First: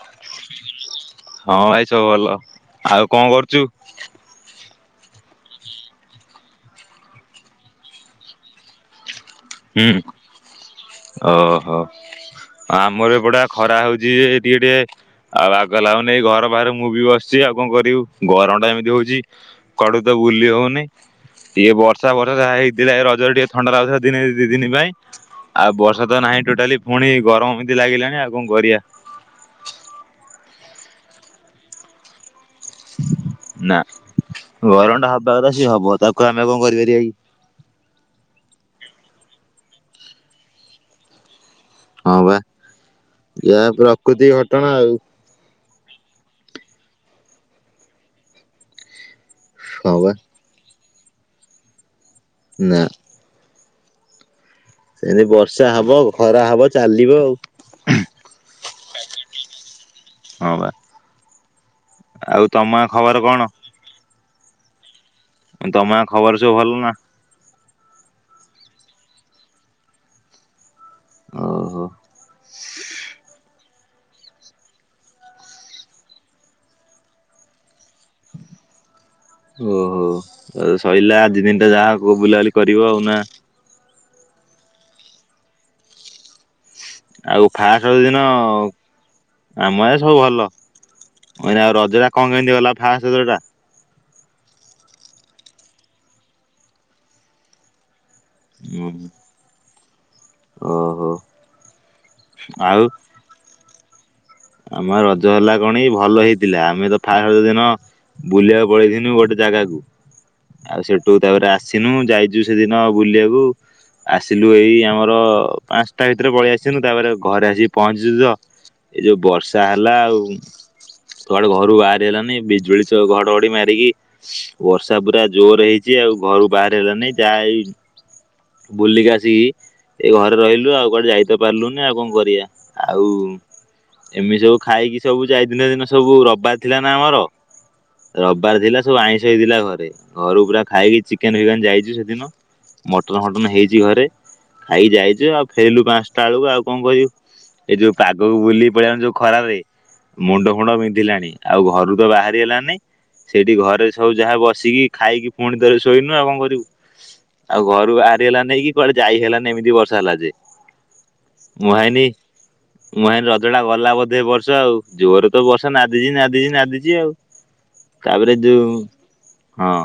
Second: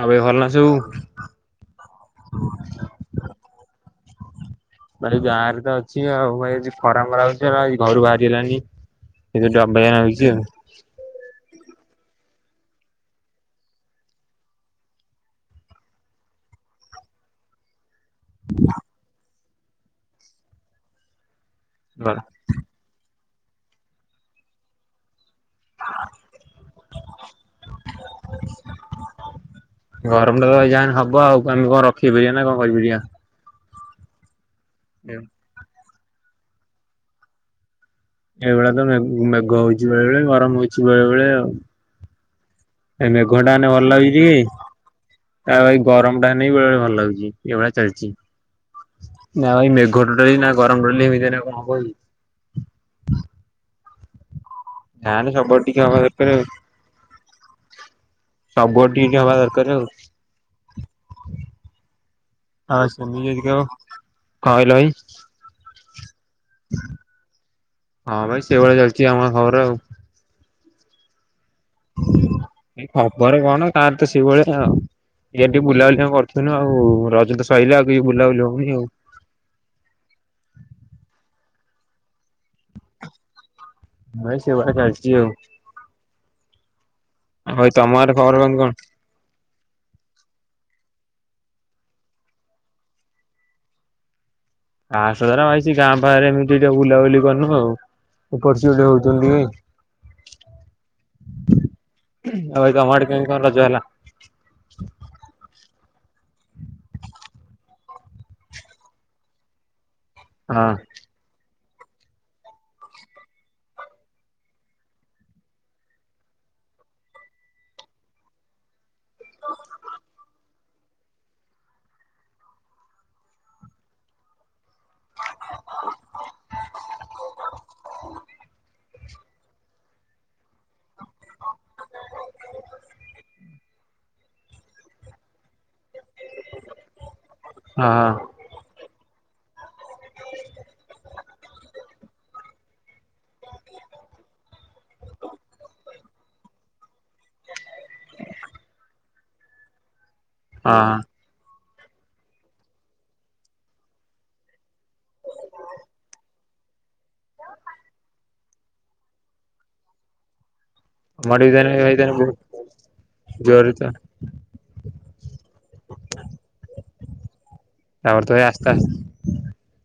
ଆଉ ଭାଇ ଭଲ ନା ସବୁ? ହଁ, ଭାଇ ସବୁ ଭଲ, ଆଉ କଣ, କରୁଛୁ? ଭାଇ, ଗାଁ ରେ ତ ଅଛି, ଆଉ ଭାଇ ଖରା ମରା ହଉଛି, ଘରୁ ବାହାରି ହେଲନି ୲ ଏ ଡବାଇ ଜଣ ହଉଛି ଆଉ [unintelligible] ହଁ, ଆମର ଏପଟା ଖରା, ହଉଛି ୲ ଯେ ଟିକେ, ଟିକେ ଆଉ ବାଗ ଲାଗୁନି, ଘର ବାହାରେ ମୁଁ ବି ବସିଛି ୲ ଆଉ କଣ, କରିବୁ? ଗରମ, ଟା ଏମିତି, ହଉଛି ୲ କୁଆଡୁ, ତ ବୁଲି, ହଉନି ୲ ଇଏ ବର୍ଷା, ବର୍ଷା ଯାହା ହେଇଥିଲା ୲ଏ ରଜରେ, ଟିକେ ଥଣ୍ଡା, ଲା ଦିନେ ଦି, ଦିନି ପାଇଁ ଆଉ ବର୍ଷା, ତ ନାହିଁ ଟୋଟାଲି ଫୁଣି, ଗରମ ଏମିତି ଲାଗିଲାଣି ୲ ଆଉ କଣ କରିବା? ଆମର ତ ଏ ଯା ହବ ଆଉ ଆମ କଣ ରଖିବିରି ନା କଣ [unintelligible] ଭ ବଢଆ ନା। [unintelligible] ଗରମ, ଟା ହବା କଥା, ସିଏ ହବ, ତା କ, ଆମେ କଣ, କରିପାରି ବା, କି? ଏଇଭଳିଆ, ତ ମେଘ ହଉଛି ବେଳେବେେଳେ, ଗରମ ହଉଛି ବେଳେବେଳେ, ଆଉ ହଁ, ବା ୲ ଏ, ମେଘୋ ଟା ହେଲେ, ଭଲ ଲାଗୁଛି ଟିକେ ୲ ଘଟଣା ଆଉ ଆ, ଭାଇ ଗରମ, ଟା ହେନେ ବି ବେଳେ, ବେଳେ ଭଲ ଲାଗୁଛି ୲ ଏଇଭଳିଆ ଚାଲିଛି ୲ ନା ଭାଇ, ମେଘ ହଁ ବା ଟୋଟାଲି, ନା ଗରମ ଟ ଏମିତି ହେଲେ କଣ, ହବ କି? ନା ୲ ସେମତି, ଯାହାହେନେ ସବୁଆଡେ ବର୍ଷା ଟିକେ ହବା ହବ, ଦରକାର ଖରା ଆଉ ହବ ଚାଲିବ ଆଉ ସବୁ ଆଡୁ, ଟିକେ ହବା ଦରକାର, ଆଉ ୲ ହ, ବା ୲ ଆଉ ତମ, ଗାଁ ଖବର ସେମିତି ଯଦି କଣ? କହିଲ, ଏଇ ତମା ଖବର ସବୁ, ଭଲ ନା? ହଁ, ଭାଇ ସେଇଭଳିଆ, ଚାଲିଛି ୲ଆମ ଗାଁ ଖବର, ଆଉ ୲ ଓହୋ ଖବର, କଣ? ତାର ତ ସେଇଭଳିଆ, ଆଉ ଇଆଡ଼େ ଟିକେ, ବୁଲାବୁଲି କରୁଥିଲୁ ୲ ଆଉ ରଜ ତ ସରିଲା ୲ ଆଉ ବୁଲାବୁଲି, ହଉନି ଆଉ ୲ ଓହୋ, ଆଉ ସରିଲା ୲ଆଜି ଦିନଟା ଯାହା, ହ ବୁଲାବୁଲି କରିବ, ଆଉ ନା ଭାଇ, ସେଇଭଳିଆ ଚାଲିଛି, ଆଉ ୲ ଆଉ, ଫାଷ୍ଟ ରଜ ଦିନ, ଆମ ଏ ସବୁ, ଭଲ ୲ ଆଉ ରଜଟା କଣ କେମିତି ଗଲା ଫାଷ୍ଟଜ ଟା ଆସଧର ଭାଇଛି ଗାଁ ପାଖରେ ଏମିତି ଟିକେ ବୁଲାବୁଲି କରନୁ ଆଉ ପଚି ଗୋଟେ ହଉଛନ୍ତି ଓହୋ ହ ଆଉ କମାଡ କେ କଣ ରଜ ହେଲା ଆମ ରଜ ହେଲା କଣ ଭଲ ହେଇଥିଲା ଆମେ ତ ଫାଷ୍ଟ ଦିନ ବୁଲିବାକୁ ପଳେଇଥିନୁ ଗୋଟେ ଜାଗାକୁ ହଁ ଆଉ ସେଠୁ ତାପରେ ଆସ ଆସିନୁ ଯାଇଛୁ ସେଦିନ ବୁଲିବାକୁ ଆସିଲୁ ଏଇ ଆମର ପାଞ୍ଚଟା ଭିତରେ ପଳେଇ ଆସିିନୁ ତାପରେ ଘରେ ଆସିକି ପହଞ୍ଚିଚୁ ତ ଏ ଯୋଉ ବର୍ଷା ହେଲା ଆଉ ସୁଆଡେ ଘରୁ ବାହାରି ହେଲାନି ବିଜୁଳି ଘଡଘଡି ମାରିକି ବର୍ଷା ପୁରା ଜୋର ହେଇଛି ଆଉ ଘରୁ ବାହାରି ହେଲାନି ଯାହା ଏଇ ବୁଲିକି ଆସିକି ଏ ଘରେ ରହିଲୁ ଆଉ କୁଆଡେ ଯାଇତ ପାରିଲୁନି ଆଉ କଣ କରିବା ଆଉ ଏମିତି ସବୁ ଖାଇକି ସବୁ ଯାଇ ଦିନ ଦିନ ସବୁ ରବିବାର ଥିଲା ନା ଆମର ହଁ ହଁ ହଁ। ରବିବାର ଥିଲା ସବୁ ଆଇ ସେଇଦଥିଲାା ଘରେ। ଘରୁ ପୁରା ଖାଇକି। ଚିକେନ୍ ଫିକେନ୍ ଯାଇଛି ସେଦିନ ମ ହଟନ ଘଟନ ହେଇଛି ଘରେ ଖାଇ ଯାଇଛ ଆଉ ଫେରିଲୁ ପାଞ୍ଚଟା ବେଳକୁ ଆଉ କଣ କହିବୁ ଏଇ ଯୋଉ ପାଗକୁ ବୁଲିି ପଳ ଯୋଉ ଖରାରେରେ ମୁଣ୍ଡ ଫୁଣ୍ଡ ଆମ ବିନ୍ଧିଲାଣି ଆଉ ଆଉ ଘରୁ ତ ବାହାରି ହେଲାନି ସେଇଠି ଘରେ ସବୁ ଯାହା ବସିକି ଖାଇକି ପୁଣିଥରେ ଶୋଇଲୁ ଆଉ କଣ କରିବୁ ଆଉ। ଘରୁ ବାହାରି ହେଲାନେଇ କି କୁଆଡେ ଯାଇ ହେଲାନି ଏମିତି ବର୍ଷା ହେଲା ଯେ। ଆଡେ ବି ତାହେଲେ ଭାଇ ତାହେଲେ ବହୁତ [inaudible] ରଜ ଟା ଜୋରରେ ତ ଗଲା ବୋଧେ ବର୍ଷ ଆଉ। ଜୋର। ତ ବର୍ଷା ନାଦିଛି ନାଦିଛି ନାଦିଛି ଆଉ ତ ତାପରେ ଭାଇ ଯୋଉ ଆସ୍ତେ ଆସ୍ତେ ହଁ।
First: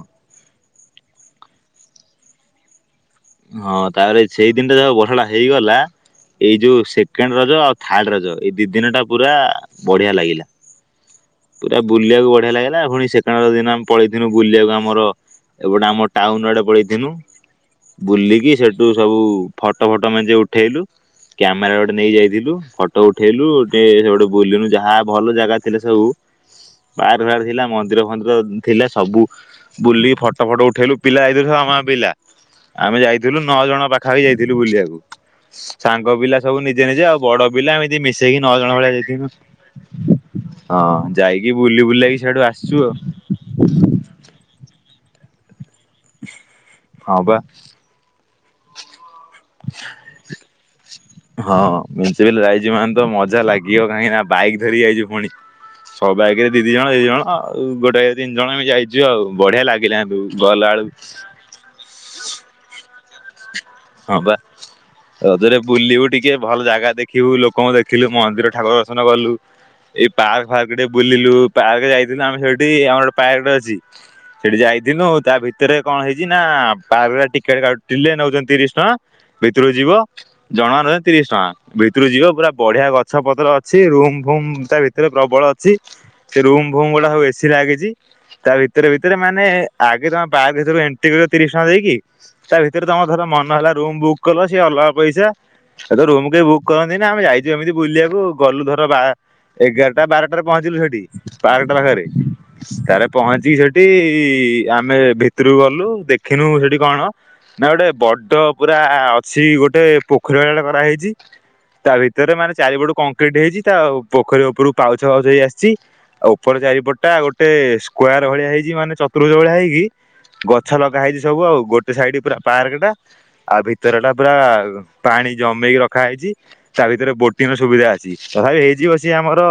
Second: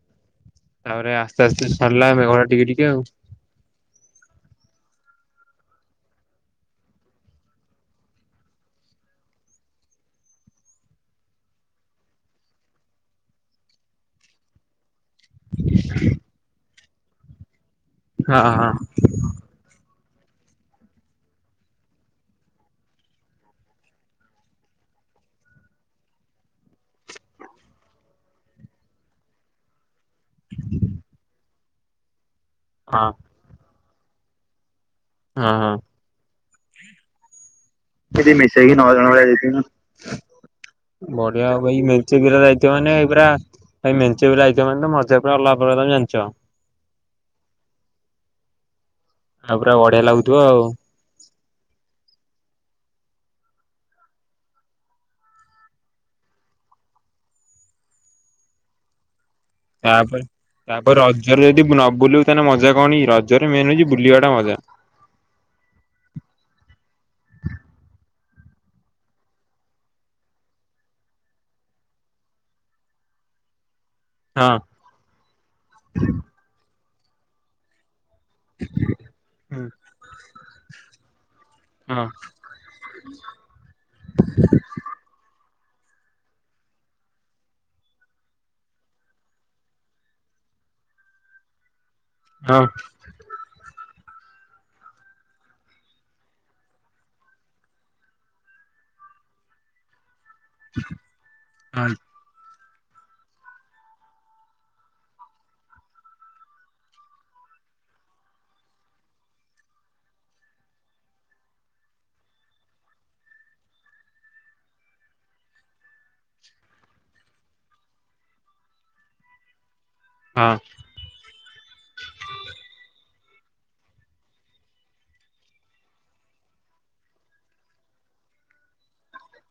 ତାପରେ ଆସ୍ତେ ଆସ୍ତେ ସରିଲା ମେଘ ଟା ଟିକେ ଟିକେ ଆଉ। ହଁ ତାପରେ ସେଇ ଦିନଟା ଯାହା ବର୍ଷାଟା ହେଇଗଲା ଏଇ ଯଉ ସେକେଣ୍ଡ ରଜ ଆଉ ଥାର୍ଡ ରଜ ଏଇ ଦିଇ ଦିନ ଟା ପୁରା ବଢିଆ ଲାଗିଲା ପୁରା ବୁଲିବାକୁ ବଢିଆ ଲାଗିଲା ପୁଣି ସେକେଣ୍ଡ ରଜ ଦିନ ଆମେ ପଳେଇଥିଲୁ ବୁଲିବାକୁ ଆମର। ଏପଟେ ଆମ ଟାଉନ ଆଡେ ପଳେଇ। [unintelligible] ହଁ ବୁଲିକି ହଁ ସେଠୁ ସବୁ ଫଟୋ ଫଟ। [inaudible] ଉଠେଇଲୁ କ୍ୟାମେରା ଗୋଟେ ନେଇ ଯାଇଥିଲୁ ଫଟୋ ଉଠେଇଲୁେ ସେ ଗୋଟେ ବୁଲିଲୁ ଯାହା ଭଲ ଜାଗା ଥିଲା ସବୁ [inaudible] ଥିଲା ମନ୍ଦିର ଫନ୍ଦିର ଥିଲା ସବୁ ବୁଲି। ଫଟୋ ଫଟ ଉଠେଇଲୁ। [inaudible] [unintelligible] ଆମେ ହଁ ଯାଇଥିଲୁ ନଅ ଜଣ ପା। [inaudible] ଯାଇଥିଲୁ ବୁଲିବାକୁ। ହଁ ହଁ। ସାଙ୍ଗ ପିଲା। ସବୁ ନିଜେ ନିଜେ ଆଉ ବଡ। [inaudible] ନଅ ଜଣ ଭଳିଆ ଯାଇଥିଲୁ। ହଁ ବଢିଆ ଯାଇକି ଭାଇ ବୁଲି ବୁଲାକି ମେଞ୍ଚେ ସିଆଡୁ ପିଲା ଯାଇଥିବ ଆସିଛୁ ଆଉ ମାନେ ପୁରା ମେଞ୍ଚେ ଯାଇଥିବ ମାନେ ତ ମ ଜା ପୁରା ଆଲଗା ପ୍ରକାର ତମେ ଜାନଚ। ହଁ ପା। ଆଉ ପୁରା ବଢିଆ ଲାଗୁଥିବ ଆଉ। [inaudible] ଯାଇଚି ମାନେ ତ ମଜା ଲାଗିବ କାହିଁକି ନା ବାଇକି ଧରି ଯାଇଚି ପୁଣି ସବ ବାଇକରେ ଦି ଜଣ ଦିଇ ଜଣ ଆଉ ଗୋଟାରେ ତିନି ଜଣ ଯାଇଚୁ ଆଉ। ବଢିଆ ଲାଗିଲା କିନ୍ତୁ ତାପରେ ଗଲା ତାପରେ ବେଳକୁ ରଜରେ ଯଦି ନ ବୁଲୁ ତାହେଲେ ମଜା କଣ କି? ରଜ। ହଁ ପା ରଜରେ ବୁଲିବୁ ଟିକେ ଭଲ ଜାଗା ଦେଖିବୁ ଲୋକଙ୍କୁ ଦେଖିଲୁ। ମନ୍ଦିର ଠାକୁର ଦର୍ଶନ କଲୁ ଏଇ ପାର୍କ ଫାର୍କ ଟିକେ ବୁଲିଲୁ ପାର୍କ ଯାଇଥିଲୁ ଆମେ ସେଇଠି ଆମର ଗୋଟେ ପାର୍କ ଟେ ଅଛି। ହଁ ସେଠି ଯାଇଥିଲୁ ତା ଭିତରେ କଣ ହେଇଚି ନା। ପାର୍କ ଟା ଟିକେଲ କାଟିଲେ ନେଉଚ ହଁ ହୁଁ ଭିତରକୁ ଯିବ ଜଣ ରେ ତିରିଶ ଟଙ୍କା। ହଁ ଭିତରୁ ଯିବ ପୁରା ବଢିଆ ଗଛ ପତ୍ର ଅଛି ରୁମ ଫୁମ ତା ଭିତରେ ପ୍ରବଳ । ଛି ସେ ରୁମ ଫୁମ ଗୁଡା ସବୁ ଏସି ଲାଗିଚି ତା ଭିତରେ ଭିତରେ ମାନେ ଆଗେ ତମେ ପାର୍କ ଭିତକୁ ଏଣ୍ଟ୍ରି କରିବ ତିରିଶ ଟଙ୍କା ଦେଇକି। ତା ହଁ ଭିତରେ ତମ ଧର ମ ହେଲା ରୁମ୍ ବୁକ୍ କଲ ସିଏ ଅଲଗା ପଇସା ସେ ତ ରୁମ କେହି ବୁକ୍ କରନ୍ତି ନା ଆମେ ଯାଇଚୁ ଏମିତି ବୁଲିବାକୁ ଗଲୁ ଧର ବା ଏଗାରଟା ବାରଟା। ଟାରେ ରେ ପହଞ୍ଚିଲୁ ସେଠି ବାରଟା ହଁ ପାଖରେ। କାରେ ପହଞ୍ଚିକି ସେଠି ଆମେ ଭିତରକୁ ଗଲୁ ଦେଖିନୁ ସେଠି କଣ ନା ଗୋଟେ ବ ଡ ପୁରା ଅଛି ଗୋଟେ ପୋଖରୀ ଭଳିଆଟେ କରାହେଇଚି ତା ଭିତରେ ମାନେ ଚାରିପଟୁ କଂକ୍ରିଟ ହେଇଛି ତା ପୋଖରୀ ଉପରକୁ ପାଉଛ ପାଉଛ ହେଇ ଆସିଛି ଆଉ ଉପର ଚାରିପଟା ଗୋଟେ ସ୍କ୍ୱାର ଭଳିଆ ହେଇଛି ମାନେ ଚତୁଭୁର୍ ଭଳିଆ ହେଇକି ହଁ ଗଛ ଲଗା ହେଇ ସବୁ ଆଉ ଗୋଟେ ସାଇଡ ପୁରା ପାର୍କ ଟା। ଆଉ ଭିତର ଟା ପୁରା ପାଣି ଜମେଇଇକି ରଖା ହେଇଚି ତା ଭିତରେ ବୋଟିଂ ର ସୁବିଧା ଅଛି। ତଥାପି ହେଇଛି ବସି ଆମର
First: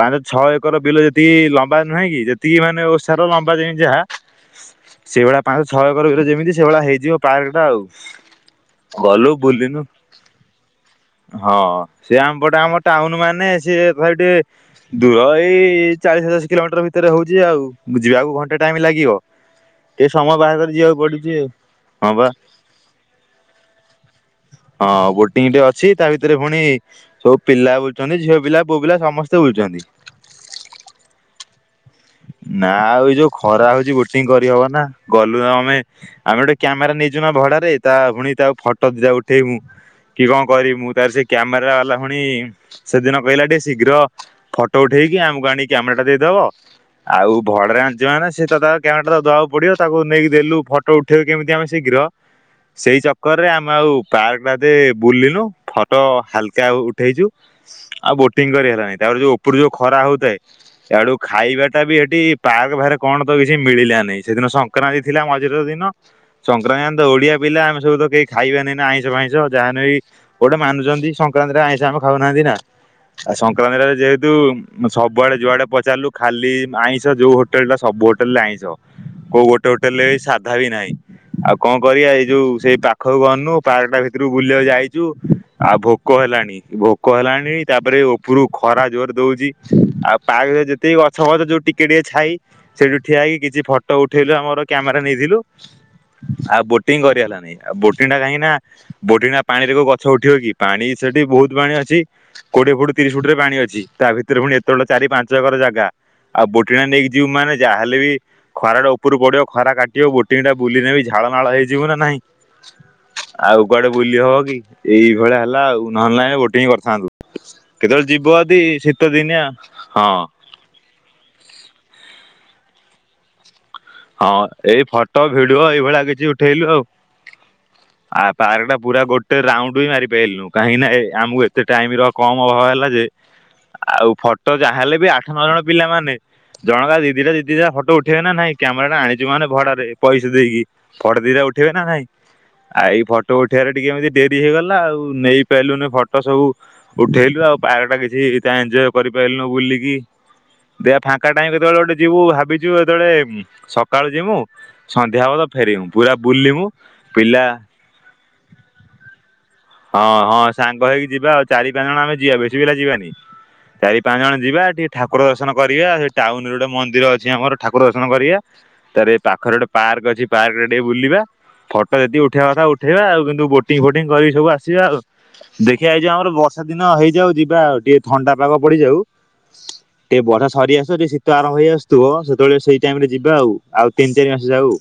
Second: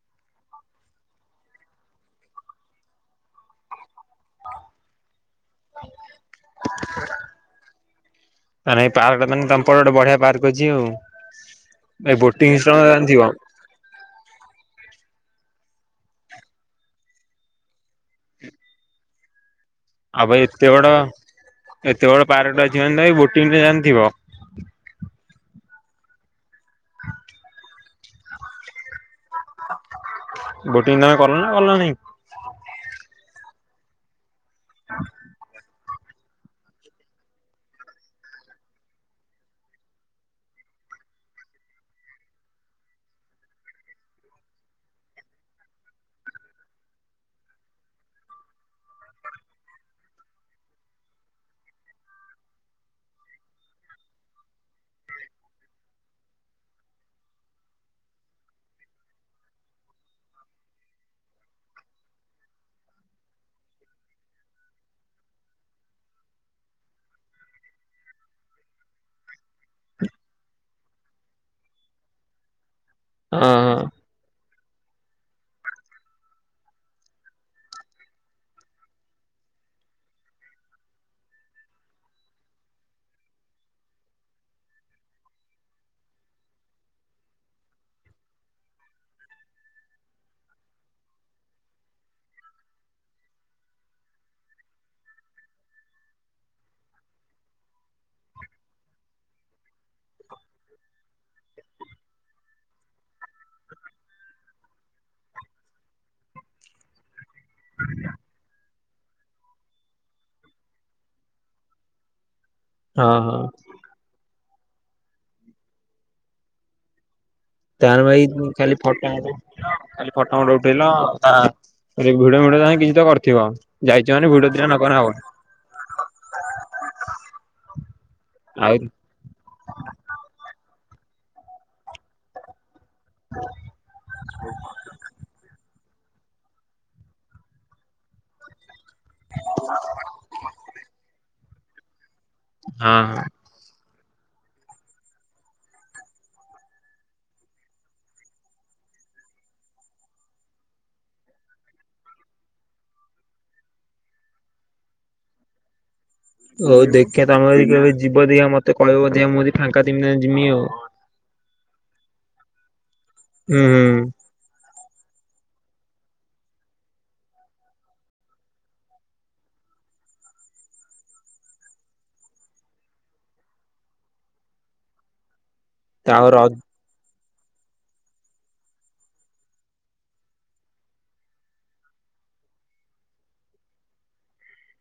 ପାଞ୍ଚ ଛଅ ଏକର ବିଲ ଯେତିକି ଲମ୍ବା ନୁହେଁ କି ଯେତିକି ମାନେ ଓସାର ଲମ୍ବା ଯେମିତି ଯାହା। ସେଇଭଳିଆ ପାଞ୍ଚ ଛଅ କରର ଯେମିତି ସେଇଭଳିଆ ହେଇଯିବ ପାର୍ ଆଉ ତାହେଲେ ଏଇ ପାର୍କଟା ଗଲୁ ମାନେ ତମ ବୁଲି ପଟେ ନୁ ଗୋଟେ ବଢିଆ ପାର୍କ ଅଛି ଆଉ। ହଁ ଭାଇ ସଏ ବୋଟିଂ ଆମପଟେ ସିଷ୍ଟମ ଆମ ଟାଉନ ଜାଣିଥିବ ମାନେ ସିଏ [unintelligible] ଦୂର ଏଇ ଚାଳିଶ ପଚାଶ କିଲୋମିଟର ଭିତରେ ହଉଚି ଆଉ। ମୁଁ ଯିବାକୁ ଘଣ୍ଟେ ଟାଇମ୍ ଲାଗିବ। ଟିକେ ଆଉ ସମୟ ଭାଇ ବାହାଘର ଯିବାକୁ ପଡୁଚି ଆଉ ହଁ ବା। ର୍କ ଟା ଅଛି ମାନେ ଭାଇ ବୋଟିଂ ଯାହା ହେନେ ଥିବ। ଟିଙ୍ଗ ଟେ ଅଛି ତା ଭିତରେ ପୁଣି ସବୁ ପିଲା ବୁ ଚନ୍ତି ଝିଅ ପିଲା ପୁଅ ପିଲା ସମ ସ୍ତେ ବୁଲଚନ୍ତି ବୋଟିଂ ତମେ କଲ ନା କଲ ନାହିଁ? ନା ଆଉ ଏ ଯୋଉ ଖରା ହଉଚି ଗୋଟିଏ କ ହବ ନା ଗଲୁ ଆ ଆମେ- ଆମେ ଗୋଟେ କ୍ୟାମେରା ନେଇଛ ଭଡାରେ ତା ପୁଣି ତାକୁ ଫଟ ଦିଦ ଉଠେଇବୁ କି କଣ କରିବମୁ ତାାର ସେ କ୍ୟାମେରା ବାଲା ଭୁଣି ସେଦିନ କହିଲା ଟିକେ ଶୀଘ୍ର ଫଟୋ ଉଠେଇକି ଆମକୁ ଆଣିକି କ୍ୟାମେରା ଟା ଦେଇଦବ ଆଉ ଭଡାରେ ଆଣିିବ ମାନ ସେ ତା କ୍ୟାମେରା ତା ଦବାକୁ ପଡିବ ତାକୁ ନେଇକି ଦେଲୁ ଫଟୋ ଉଠେଇବୁ କେମିତି ଆମେ ଶୀଘ୍ର ସେଇ ଚକରରେ ଆମେ ଆଉ ପାର୍କ ଟା ବୁଲିଲୁ ଫଟୋ ହାଲକା ଉଠେଇଛୁ ଆଉ ବୋଟିଂ କରି ହେଲାନି ତାପରେ ଯୋଉ ଉପରୁ ଯୋଉ ଖରା ହଉଥାଏ ସେଡୁ ଖାଇବା ଟା ବି ସେଠି ପାର୍କ ବାହାରେ କଣ ତ କିଛି ମିଳିଲାନହି ସେଦିନ ସଂକ୍ରାନ୍ତି ଥିଲା ମଝି ଦିନ ସଂକ୍ରାନ୍ତି ତ ଓଡିଆ ପିଲା ଆମେ ସବୁ ତ କେହି ଖାଇବାାନି ନା ଆଇଁଷ ଫାଇଁସ ଯାହା ନେ ଗୋଟେ ମାନୁଛନ୍ତି ସଂକ୍ରାନ୍ତିରେ ଆଇଁଷ ଆମେ ଖାଉନାହାନ୍ତି ନା ଆଉ ହଁ ସଂକ୍ରାନ୍ତି ଟା ହଁ ଯେହେତୁ ସବୁଆଡେ ଯୁଆଡେ ପଚାରିଲୁ ଖାଲି ଆଇଁଷ ଯୋଉ ହୋଟେଲ ଟା ସବୁ ହୋଟେଲ ରେ ଆଇଁସ କୋଉ ଗୋଟେ ହୋଟେଲ ରେ ସାଧା ବି ନାହିଁ ଆଉ କଣ କରିବା ଏଇ ଯୋଉ ସେଇ ପାଖକୁ ଗନୁ ପାର୍କ ଟା ଭିତରକୁ ବୁଲିବାକୁ ଯାଇଛୁ ଆଉ ଭୋକ ହେଲାଣି ଭୋକ ହେଲାଣି ତାପରେ ଉପରୁ ଖରା ଜୋର ଦଉଛି ଆଉ ପାର୍କ ଯେତିକି ଗଛ ଗଛ ଯୋଉ ଟିକେ ଟିକେ ଛାଇ ସେଇଠୁ ଠିଆ ହେକି କିଛି ଫଟୋ ଉଠେଇଲୁ ଆମର କ୍ୟାମେରା ନେଇଥିଲୁ। ଆଉ ବୋଟିଂ କରି ହେଲାାନି ଆଉ ବୋଟିଂ ଟା କାହିଁକି ନା ବୋଟିଂ ଟା ପାଣିରେ କୋଉ ଗଛ ଉଠିବ କି ପାଣି ସେଠି ବହୁତ ପାଣି ଅଛି କୋଡିଏ ଫୁଟ ତିରିଶ ଫୁଟ ରେ ପାଣି ଅଛି ତା ଭିତରେ ପୁଣି ଏତେବେଳେ ଚାରି ପାଞ୍ଚ ଏକର ଜାଗା ଆଉ ବୋଟିଂ ଟା ନେଇକି ଯିବୁ ମାନେ ଯାହାେଲେ ବି ଖରା ଟା ଉପରୁ ପଡିବ ଖରା କାଟିବ ବୋଟିଂ ଟା ବୁଲି ନେବ ଝଳ ନାଳ ହେଇଯିବୁ ନାାଇଁ। ହଁ ହଁ ଆଉ କୁଆଡେ ବୁଲି ହବ କି? ଏଇଭଳି ହେଲା ଆଉ ନହେଲାଇ ବୋଟିଂ କରିଥାନ୍ତୁ। ତାର କେତେବେଳେ ଭାଇ ଯିବ ଯଦି ଖାଲି ଶୀତ ଫଟୋ ଉଠେଇ ଦିନିଆ। ହଁ ଖାଲି ଫଟୋ ଫଟ ଉଠେଇଲ। ଭିଡ ଭିଡ ଯଁ କିଛି ତ କରିଥିବ। ଯାଇଛ ମାନେ ହଁ ଭିଡିଓ ଦିଟା ଏଇ ନକଲେ ହବନି ଫଟୋ ଭିଡିଓ ଏଇଭଳିଆ କିଛି ଉଠେଇଲୁ ଆଉ ଆ ପାର୍କ ଆଉ ଟା ପୁରା ଗୋଟେ ରାଉଣ୍ଡ ବି ମାରିପଲୁ କାହିଁକି ନା ଏ ଆମକୁ ଏତେ ଟାଇମ ର କମ ଅଭାବ ହେଲା। ଆଉ ଫଟୋ ଯାହା ହେଲେ ବି ଆଠ ନଅ ଜଣ ପିଲାମାନେେ ଜଣଙ୍କ ଦିଦିଟା ଦିଦିା ଫଟୋ ଉଠେଇବେ ନା ନାଇଁ କ୍ୟାମେରା ଟା ଆଣିଛୁ ମାନେ ଭଡାରେ ପଇସା ଫଟ ଦିଟା ଉଠେଇକି ଦେବେ ନା ନାଇଁ ଆଉ ହଁ ଏଇ ହଁ। ଫଟୋ ଉଠେବାରେ ଟିକେ ଏମିତି ଡେରି ହେଇଗଲା ଆଉ ନେଇପାରିଲୁନି ଫଟୋ ସବୁ ଉଠେଇଲୁ ଆଉ ପାର୍କ ଟା କିଛି ତା ଏଞଜୟ କରିପାରିଲୁନୁ ବୁଲିକି ଦେ ଫାଙ୍କା ଟାଇ କେତେବେଳେ ଗୋଟେ ଯିବୁ ଭାବିଛୁ ଯେତେବେଳେ ସକାଳୁ ଜୀମୁ ସନ୍ଧ୍ୟା ବେଳେ ଫେରିିବୁ। ହଉ ଦେଖିବା ତମେ ଯଦି କେବେ ଯିବ ଦେଖିଆ ମତେ କହିବ ଦେଖିଆ ମୁଁ ଯଦି ଫାଙ୍କା ଥିମି ହଁ ତାହେଲେ ଯିମି ହଁ ଆଉ। ସାଙ୍ଗ ହେଇକି ଯିବା ଆଉ, ଚାରି ପାଞ୍ଚ ଜଣ ଆମେ ଯିବା ବେଶୀ ପିଲା ଯିବାନି। ହୁଁ ହୁଁ ଚାରି ପାଞ୍ଚ ଜଣ ଯିବା ଟିକେ, ଠାକୁର ଦର୍ଶନ କରିବା ସେ ଟାଉନ ରେ ଗୋଟେ ମନ୍ଦିର ଅଛି ଆମର ଠାକୁର ଦର୍ଶନ କରିବା ତାରେ ପାଖରେ ଗୋଟେ ପାର୍କ ଅଛି ପାର୍କ ରେ ଟିକେ ବୁଲିବା ଫଟୋ ଯଦକି ଉଠେଇବା କଥା ଉଠେଇବା ଆଉ କିନ୍ତୁ ବୋଟିଂ ଫୋଟିଂ କରିବି ସବୁ ଆସ ଜିଆ ଆଉ ଦେଖିଆ ଏଇଯଉ ଆଉ ଆମର ର ବର୍ଷା ଦିନ ହେଇଯାଉଛି। ଯିବା ଆଉ ଟିକେ ଥଣ୍ଡା ପାଗ ପଡିଯାଉ ଟିକେ ବର୍ଷା ସରି ଆସ ଟିକେ ଶୀତ ଆରମ୍ଭ ହେଇ ଆସୁଥିବ ସେତେବେଳେ ସେଇ ଟାଇମରେ ଯିବା ଆଉ ଆଉ ତିନି ଚାରି ମାସ ଯାଉ।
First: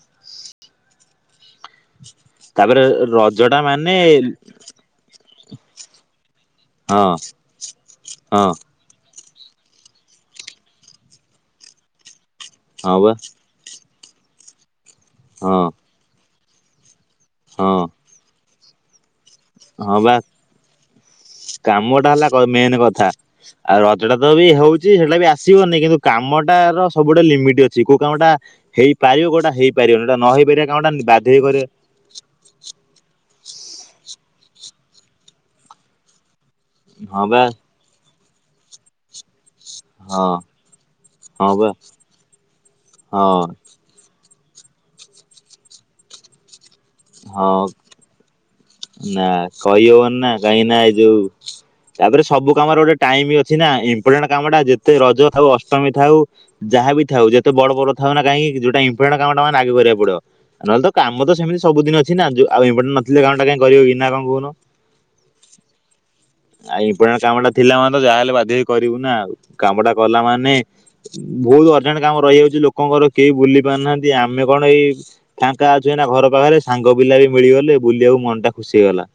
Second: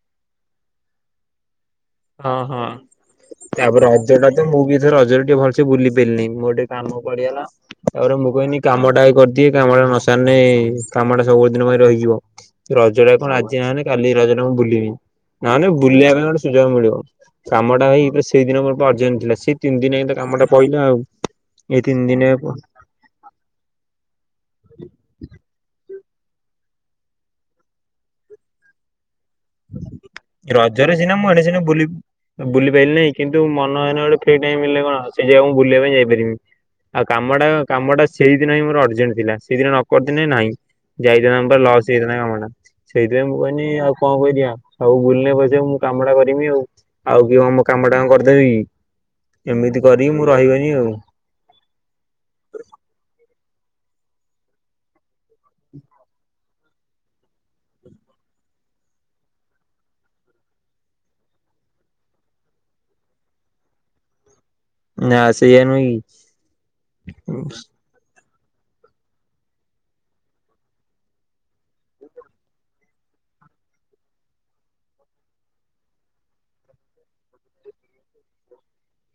ହଁ ହଁ। ତାପରେ ରଜ ଟା ମାନେ ସେ ରଜ ଟିକେ ଭଲେ ବୁଲି ପାରିଲିନି [unintelligible] କାମ ହଁ ପଡିଗଲା ତାପରେ ମୁଁ ହଁ କହିଲି କାମ ଟା ଆଗେ କରିି ଯିଏ କାମ ଟା ନ ସାରିନେ କାମ ଟା ସବୁ ଦିନ ପାଇଁ ରହିଯିବ। ରଜ ହଁ ବା ରେ କଣ ଆଜି [unintelligible] କାଲି ରଜରେ ମୁଁ ବୁଲିବି। ହଁ ନହନେ ବୁଲିବାର ଗୋଟେ ସ ସିଏ ମିଳିବ କାମ ହଁ ଟା ହେଇ ପୁରା ସି ସେଇ ଦିନ ମୋର ତ ଅର୍ଜେଣ୍ଟ ଥିଲା ସି ହଁ ବା ଏଇ ତିନି କାମଟା ଦିନ ହେଲା କ-ମେନ୍ କଥା, ଆଉ ରଜଟା ତ ବି ହଉଚି ସେଟା ବି ଆସିବନି କିନ୍ତୁ କାମଟା ର ସବୁଟା ଲିମିଟି ଅଛି, କୋଉ କାମଟା ହେଇ ରଜର ସିନା ମୁଁ ବାଧ୍ୟ ଏଣେ ହେଇ ସେଣେ କରିବ ବୁଲି ଏ ବୁଲି ପାଇଲି ନାହିଁ, କିନ୍ତୁ ମନ ଏଇନା ଗୋଟେ ସେଇ ଟାଇମ୍ ହେଲେ କଣ ସେଇ ଜାଗାକୁ ମୁଁ ବୁଲିବା ପାଇଁ ଯାଇପାରିବି। ଆଉ ହଁ ବା କାମଟା କାମଟା ସେଇଦିନ ହିଁ ମୋର ଅରଜେଣ୍ଟ ଥିଲା। ସେଇଦିନ ନ କରିଥିନି ହଁ ନାହିଁ, ହଁ ଯାଇଥାନ୍ତା ବା ଲସ୍ ହେଇଥାନ୍ତା କାମଟା, ସେଇଥିପାଇଁ ମୁଁ ହଁ କହନି ଆଉ କେଇଟି ଯିବା ଆଉ ବୁଲିଲେ ପଛେ ମୁଁ କାମ ଟା କରମି ଆଉ। ଆଉ କିଏ ହଁ ଆମ କାମ ଟା ଆମ କରିଦେବେକି। ନା କହିହବନି ନା କାହିଁକି ନା ଏଇ ଯୋଉ ତାପରେ ସବୁ କାମରେ ଗୋଟେ ଟାଇମ ଇଏ ଅଛି ନା ଇମ୍ପୋଟାଣ୍ଟ କାମଟା ଯେତେ ରଜ ଥାଉ ଅଷ୍ଟମୀ ଥାଉ ଯାହା ବି ଥାଉ ଯେତେ ବଡ ବଡ ଥାଉ ନା କାହିଁକି ଯୋଉଟା ଇମ୍ପୋଟାଣ୍ଟ କାମଟା ମାନେ ଆଗେ କରିବାକୁ ପଡିବ। ନହେଲେ ତ କାମ ତ ସେମତି ସବୁଦିନ ଅଛି ନା ଯୋଉ ଆଉ ଇମ୍ପୋଟାଣ୍ଟ ନଥିଲେ କାମଟା କାଇଁ କରିବକି [unintelligible] କହୁନ। ନା ସେଇଆ ନୁହେଁ କି। ଆ ଇମ୍ପୋଟାଣ୍ଟ କାମ ଟା ଥିଲା ମାନେ ତ ଯାହା ହେଲେ ବା ଦେ କରିବୁ ନା ଆଉ କାମଟା କଲା ମାନେ ବହୁତ ଅର୍ଜେଣ୍ଟ କାମ ରହିଯାଉଚି ଲୋକଙ୍କର କେହି ବୁଲି ପାରୁନାହାନ୍ତି, ଆମେ କଣ ଏଇ ଫାଙ୍କା ଅଛୁ ଏଇନା ଘର ପାଖରେ ସାଙ୍ଗ ପିଲା ବି ମିଳିଗଲେ ବୁଲିବାକୁ ମନଟା ଖୁସି ହେଇଗଲା,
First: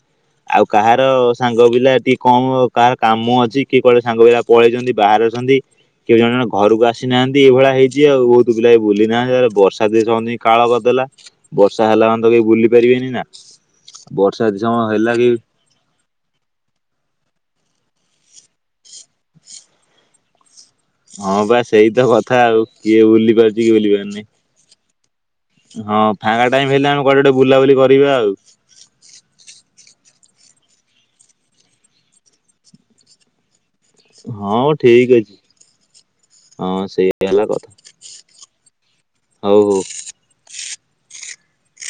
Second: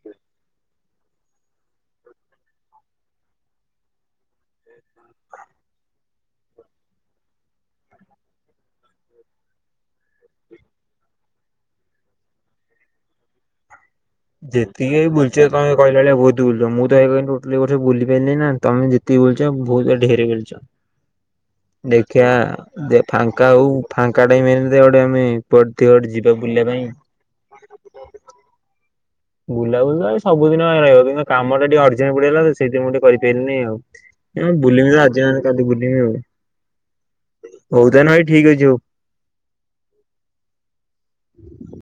ଆଉ କାହାର ସାଙ୍ଗ ପିଲା ଟିକେ କମ କାହାର କାମ ଅଛି କି କୁଆଡେ ସାଙ୍ଗ ପିଲା ପଳେଇଚନ୍ତି ବାହାରେ ଅଛନ୍ତି। କିଏ ଜଣେ ଜଣେ ଘରକୁ ଆସିନାହାନ୍ତି, ଏଇଭଳିଆ ହେଇଚି ଆଉ, ବହୁତ ପିଲା ଏ ବୁଲି ନାହାନ୍ତି, ଆରେ ବର୍ଷା [unintelligible] କାଳ କରିଦେଲା। ବର୍ଷା ହେଲା ମାନେ ତ କେହି ବୁଲି ପାରିବେନି ନା। ବର୍ଷା ଯଦି ସମୟ ଯେତିକି ଭାଇ ହେଲା କି ବୁଲଚେ ତୋମେ କହିଲ ଭଳିଆ ବହୁତ ବୁଲିଲୁ, ମୁଁ ତ ଏଇ ପାଇଁ କହୁଥିଲି [unintelligible] ଯୋଉ ବୁଲି ପାରିଲି ନା, ତୌମେ ଯେତିକି ବୁଲଚ ବହୁତ ଆଉ ଢେର ବୁଲିଛ। ହଁ ବା ସେଇ ତ କଥା ଆଉ କିଏ ବୁଲି ପାରୁଚି କିଏ ବୁଲି ପାରୁନି। ସେ ଗୋଟେ ମେ ହଁ ଫାଙ୍କା ଟାଇମ୍ ହେଲେ ଆମେ କୁଆଡେ ଗୋଟେ ବୁଲାବୁଲି କରିବା ଆଉ। ବୁଲାବୁଲି ଆଉ ସବୁଦିନ ପାଇଁ ରହିବ କିନ୍ତୁ କାମ ଟିକେ ଅର୍ଜେଣ୍ଟ ପଡିଗଲା ତ ସେଇଥିପାଇଁ ମୁଁ ଟିକେ କରିପାରିଲିନି ଆଉ। ଏ ମୁଁ ହଁ ବୁଲିମି ତ ଠିକ ଆଜି ଅଛି ନହେଲେ କାଲି ବୁଲିମି ଆଉ, ହଁ ସେଇଆ ହେଲା କଥା ହଉ ତାନେ ଭାଇ ଠିକ ଅଛି ହଉ। ହଉ ହଉ। [unintelligible]